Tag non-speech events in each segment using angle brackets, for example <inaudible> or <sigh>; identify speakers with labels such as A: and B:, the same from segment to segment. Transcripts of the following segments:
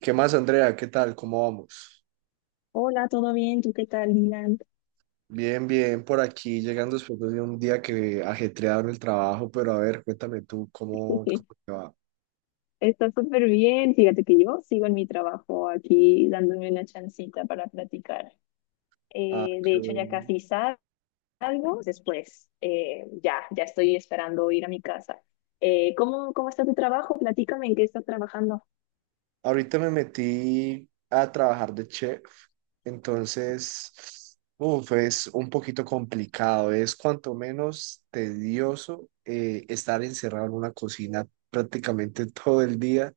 A: ¿Qué más, Andrea? ¿Qué tal? ¿Cómo vamos?
B: Hola, ¿todo bien? ¿Tú qué tal, Dylan?
A: Bien, bien, por aquí, llegando después de un día que ajetreado en el trabajo, pero a ver, cuéntame tú, ¿cómo
B: <laughs>
A: te va?
B: Está súper bien. Fíjate que yo sigo en mi trabajo aquí dándome una chancita para platicar.
A: Ah,
B: De
A: qué
B: hecho, ya
A: bueno.
B: casi salgo. Después, ya estoy esperando ir a mi casa. ¿Cómo está tu trabajo? Platícame en qué estás trabajando.
A: Ahorita me metí a trabajar de chef, entonces, uf, es un poquito complicado, es cuanto menos tedioso estar encerrado en una cocina prácticamente <laughs> todo el día,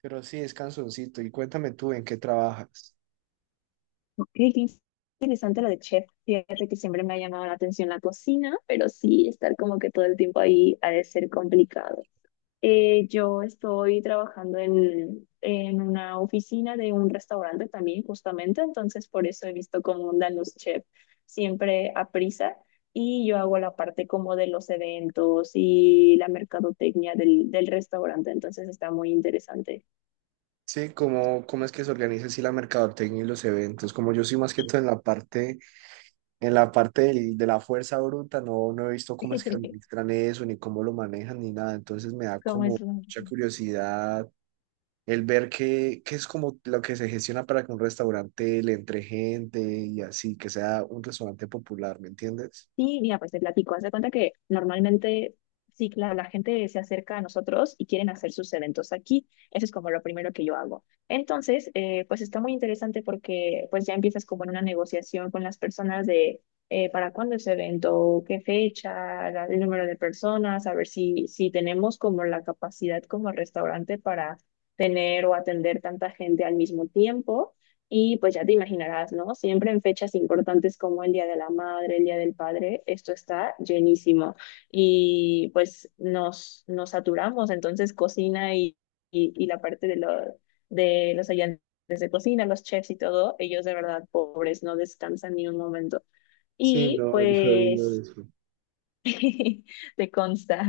A: pero sí, es cansoncito. Y cuéntame tú, ¿en qué trabajas?
B: Ok, qué interesante lo de chef. Fíjate que siempre me ha llamado la atención la cocina, pero sí, estar como que todo el tiempo ahí ha de ser complicado. Yo estoy trabajando en una oficina de un restaurante también, justamente, entonces por eso he visto cómo andan los chefs siempre a prisa y yo hago la parte como de los eventos y la mercadotecnia del restaurante, entonces está muy interesante.
A: Sí, cómo es que se organiza así la mercadotecnia y los eventos. Como yo soy más que todo en la parte de la fuerza bruta, no, no he visto cómo es que
B: <laughs>
A: administran eso, ni cómo lo manejan, ni nada. Entonces me da
B: ¿Cómo es?
A: como mucha curiosidad el ver qué es como lo que se gestiona para que un restaurante le entre gente y así, que sea un restaurante popular, ¿me entiendes?
B: Sí, mira, pues te platico. Haz de cuenta que normalmente, sí, claro, la gente se acerca a nosotros y quieren hacer sus eventos aquí. Eso es como lo primero que yo hago. Entonces, pues está muy interesante porque pues ya empiezas como en una negociación con las personas de para cuándo es evento, qué fecha, el número de personas, a ver si tenemos como la capacidad como restaurante para tener o atender tanta gente al mismo tiempo. Y pues ya te imaginarás, ¿no? Siempre en fechas importantes como el Día de la Madre, el Día del Padre, esto está llenísimo. Y pues nos saturamos, entonces cocina y la parte de los ayudantes de cocina, los chefs y todo, ellos de verdad pobres, no descansan ni un momento.
A: Sí,
B: Y
A: no, yo digo
B: pues
A: eso.
B: <laughs> te consta.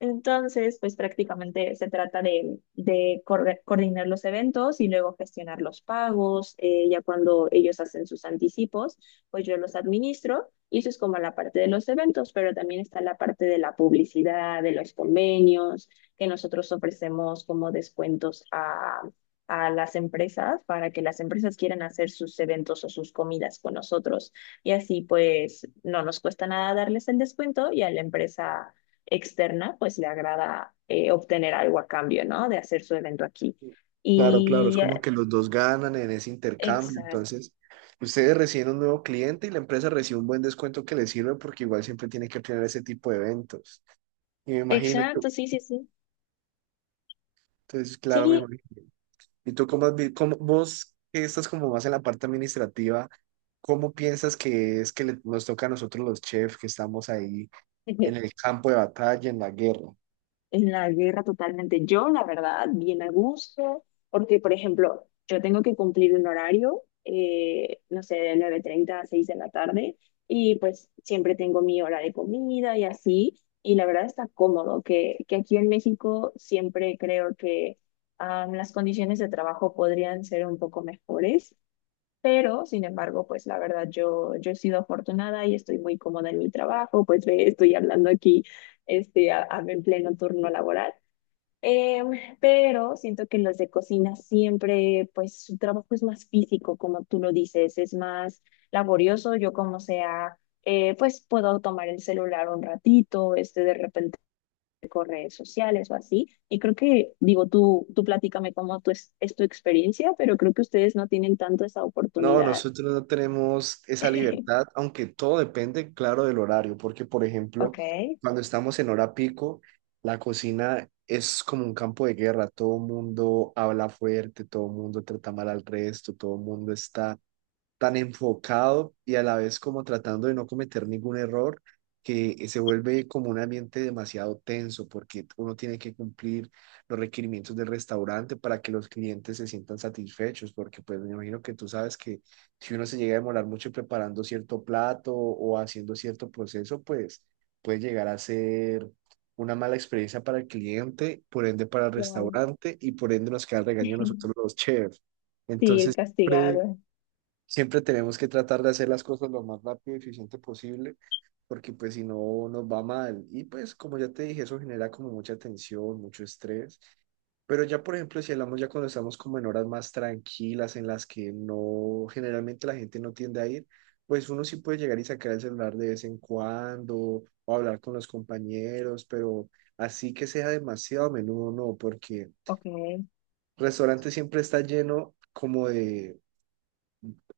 B: Entonces, pues prácticamente se trata de coordinar los eventos y luego gestionar los pagos. Ya cuando ellos hacen sus anticipos, pues yo los administro y eso es como la parte de los eventos, pero también está la parte de la publicidad, de los convenios, que nosotros ofrecemos como descuentos a las empresas para que las empresas quieran hacer sus eventos o sus comidas con nosotros. Y así pues no nos cuesta nada darles el descuento y a la empresa externa, pues le agrada obtener algo a cambio, ¿no? De hacer su evento aquí.
A: Claro, claro, es
B: Y
A: como que los dos ganan en ese intercambio.
B: exacto,
A: Entonces, ustedes reciben un nuevo cliente y la empresa recibe un buen descuento que les sirve porque igual siempre tiene que planear ese tipo de eventos. Y me imagino,
B: exacto, sí, sí, sí.
A: entonces, claro, me
B: Sí,
A: imagino. ¿Y tú cómo, has vi- cómo- vos que estás como más en la parte administrativa, cómo piensas que es que nos toca a nosotros los chefs que estamos ahí en
B: <laughs>
A: el campo de batalla, en la guerra?
B: en la guerra totalmente. Yo, la verdad, bien a gusto, porque, por ejemplo, yo tengo que cumplir un horario, no sé, de 9:30 a 6 de la tarde, y pues siempre tengo mi hora de comida y así, y la verdad está cómodo, que aquí en México siempre creo que las condiciones de trabajo podrían ser un poco mejores, pero, sin embargo, pues la verdad yo he sido afortunada y estoy muy cómoda en mi trabajo, pues ve, estoy hablando aquí en pleno turno laboral. Em, pero siento que los de cocina siempre, pues su trabajo es más físico, como tú lo dices, es más laborioso. Yo como sea, pues puedo tomar el celular un ratito, de repente con redes sociales o así. Y creo que, digo, tú platícame cómo tú es tu experiencia, pero creo que ustedes no tienen tanto esa
A: No,
B: oportunidad.
A: nosotros no tenemos esa libertad, aunque todo depende, claro, del horario, porque, por
B: Ok,
A: ejemplo, cuando estamos en hora pico, la cocina es como un campo de guerra, todo el mundo habla fuerte, todo el mundo trata mal al resto, todo el mundo está tan enfocado y a la vez como tratando de no cometer ningún error, que se vuelve como un ambiente demasiado tenso porque uno tiene que cumplir los requerimientos del restaurante para que los clientes se sientan satisfechos, porque pues me imagino que tú sabes que si uno se llega a demorar mucho preparando cierto plato o haciendo cierto proceso, pues puede llegar a ser una mala experiencia para el cliente, por ende para el
B: claro.
A: restaurante y por ende nos queda el regaño a nosotros
B: <laughs>
A: los chefs.
B: Sí, el
A: Entonces, siempre
B: castigado.
A: Siempre tenemos que tratar de hacer las cosas lo más rápido y eficiente posible, porque pues si no nos va mal. Y pues como ya te dije, eso genera como mucha tensión, mucho estrés. Pero ya por ejemplo, si hablamos ya cuando estamos como en horas más tranquilas, en las que no, generalmente la gente no tiende a ir, pues uno sí puede llegar y sacar el celular de vez en cuando o hablar con los compañeros, pero así que sea demasiado a menudo, no, porque
B: Ok,
A: restaurante siempre está lleno como de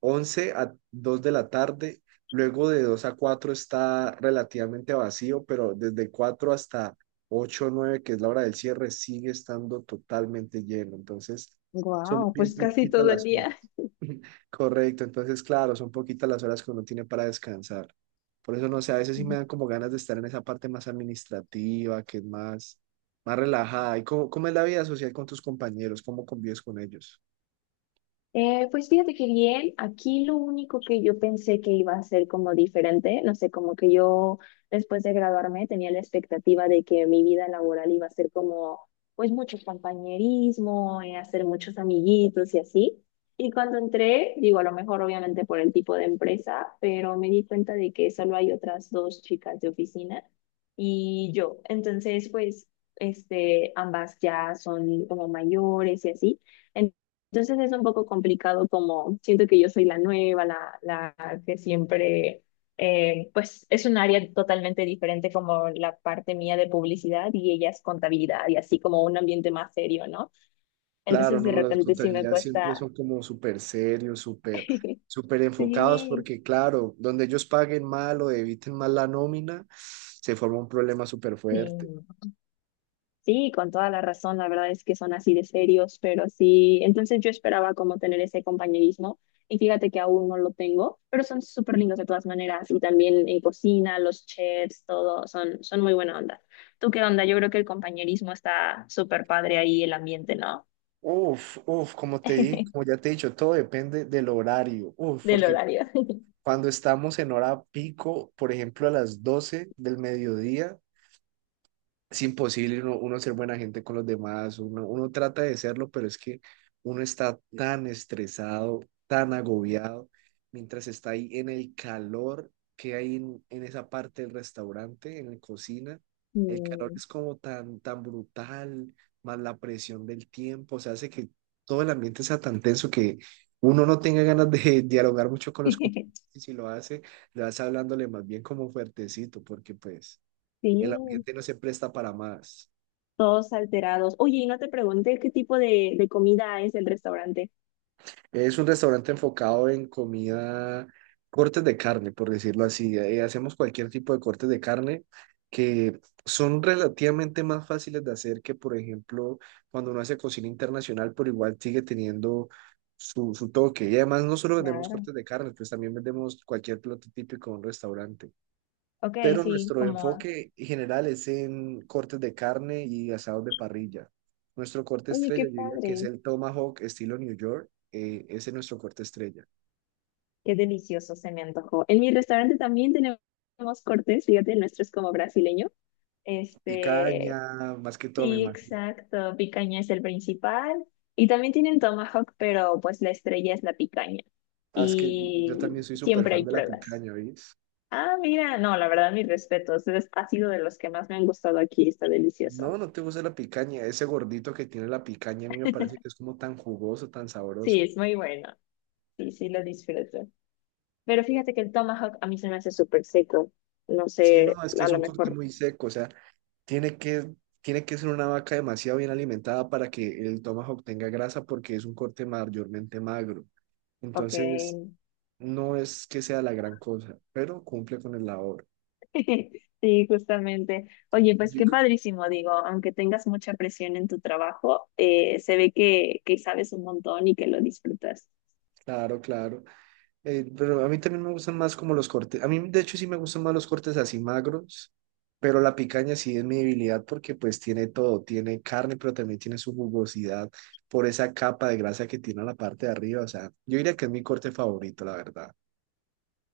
A: 11 a 2 de la tarde. Luego de 2 a 4 está relativamente vacío, pero desde 4 hasta 8 o 9, que es la hora del cierre, sigue estando totalmente lleno. Entonces, son
B: wow,
A: bien
B: pues casi
A: poquitas
B: todo el
A: las horas.
B: día.
A: <laughs> Correcto, entonces, claro, son poquitas las horas que uno tiene para descansar. Por eso, no sé, a veces sí me dan como ganas de estar en esa parte más administrativa, que es más, más relajada. ¿Y cómo es la vida social con tus compañeros? ¿Cómo convives con ellos?
B: Pues fíjate que bien, aquí lo único que yo pensé que iba a ser como diferente, no sé, como que yo después de graduarme tenía la expectativa de que mi vida laboral iba a ser como, pues mucho compañerismo, hacer muchos amiguitos y así. Y cuando entré, digo, a lo mejor obviamente por el tipo de empresa, pero me di cuenta de que solo hay otras dos chicas de oficina y yo. Entonces, pues, ambas ya son como mayores y así. Entonces es un poco complicado como siento que yo soy la nueva, la que siempre, pues es un área totalmente diferente como la parte mía de publicidad y ella es contabilidad y así como un ambiente más serio, ¿no?
A: Claro,
B: Entonces de
A: no, las
B: repente sí me
A: contabilidades siempre
B: cuesta.
A: son como súper serios, súper,
B: <laughs>
A: súper enfocados,
B: Sí,
A: porque claro, donde ellos paguen mal o eviten mal la nómina, se forma un problema súper
B: sí.
A: fuerte.
B: Sí, con toda la razón, la verdad es que son así de serios, pero sí, entonces yo esperaba como tener ese compañerismo y fíjate que aún no lo tengo, pero son súper lindos de todas maneras y también en cocina, los chefs, todo, son muy buena onda. ¿Tú qué onda? Yo creo que el compañerismo está súper padre ahí, el ambiente, ¿no?
A: Uf, uf, como te di, como
B: <laughs>
A: ya te he dicho, todo depende del horario. Uf,
B: Del
A: porque
B: horario. <laughs>
A: cuando estamos en hora pico, por ejemplo, a las 12 del mediodía, es imposible uno ser buena gente con los demás, uno trata de serlo, pero es que uno está tan estresado, tan agobiado, mientras está ahí en el calor que hay en esa parte del restaurante, en la cocina, el calor
B: Mm.
A: es como tan, tan brutal, más la presión del tiempo, o sea, hace que todo el ambiente sea tan tenso que uno no tenga ganas de <laughs> dialogar mucho con los compañeros,
B: <laughs>
A: y si lo hace, le vas hablándole más bien como fuertecito, porque pues el
B: Sí,
A: ambiente no se presta para más.
B: todos alterados. Oye, y no te pregunté qué tipo de comida es el restaurante.
A: Es un restaurante enfocado en comida, cortes de carne, por decirlo así. Hacemos cualquier tipo de cortes de carne que son relativamente más fáciles de hacer que, por ejemplo, cuando uno hace cocina internacional, pero igual sigue teniendo su toque. Y además no solo vendemos
B: Claro.
A: cortes de carne, pues también vendemos cualquier plato típico de un restaurante.
B: Ok,
A: Pero
B: sí,
A: nuestro
B: como...
A: enfoque general es en cortes de carne y asados de parrilla. Nuestro corte
B: Oye,
A: estrella,
B: qué
A: yo diría que es
B: padre.
A: el Tomahawk estilo New York, ese es nuestro corte estrella.
B: Qué delicioso se me antojó. En mi restaurante también tenemos cortes, fíjate, el nuestro es como brasileño. Este,
A: Picaña, más que todo, me
B: sí,
A: imagino.
B: exacto, picaña es el principal. Y también tienen tomahawk, pero pues la estrella es la picaña.
A: Ah, es que yo también
B: Y
A: soy súper
B: siempre
A: fan
B: hay
A: de la
B: pruebas.
A: picaña, ¿ves?
B: Ah, mira, no, la verdad, mis respetos. Ha sido de los que más me han gustado aquí, está delicioso.
A: No, no te gusta la picaña, ese gordito que tiene la picaña a mí me parece que es como tan jugoso, tan
B: Sí,
A: sabroso.
B: es muy bueno. Sí, sí, lo disfruto. Pero fíjate que el tomahawk a mí se me hace súper seco. No
A: Sí, no,
B: sé,
A: es que
B: a
A: es
B: lo
A: un corte
B: mejor,
A: muy seco, o sea, tiene que, tiene que ser una vaca demasiado bien alimentada para que el tomahawk tenga grasa porque es un corte mayormente magro.
B: ok.
A: Entonces, no es que sea la gran cosa, pero cumple con el labor.
B: <laughs> Sí, justamente. Oye, pues qué
A: Yo-
B: padrísimo, digo, aunque tengas mucha presión en tu trabajo, se ve que, sabes un montón y que lo disfrutas.
A: Claro, claro. Pero a mí también me gustan más como los cortes. A mí, de hecho, sí me gustan más los cortes así magros, pero la picaña sí es mi debilidad porque pues tiene todo. Tiene carne, pero también tiene su jugosidad por esa capa de grasa que tiene a la parte de arriba. O sea, yo diría que es mi corte favorito, la verdad.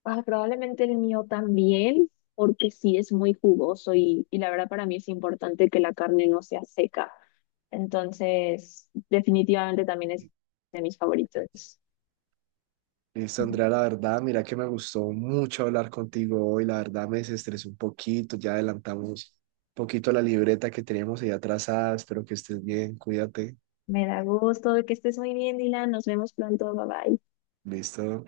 B: Ah, probablemente el mío también, porque sí es muy jugoso y la verdad para mí es importante que la carne no sea seca. Entonces, definitivamente también es de mis favoritos.
A: Listo, Andrea, la verdad, mira que me gustó mucho hablar contigo hoy, la verdad me desestresé un poquito, ya adelantamos un poquito la libreta que teníamos ahí atrasada, espero que estés bien, cuídate,
B: Me da gusto de que estés muy bien, Dylan. Nos vemos pronto. Bye bye.
A: listo.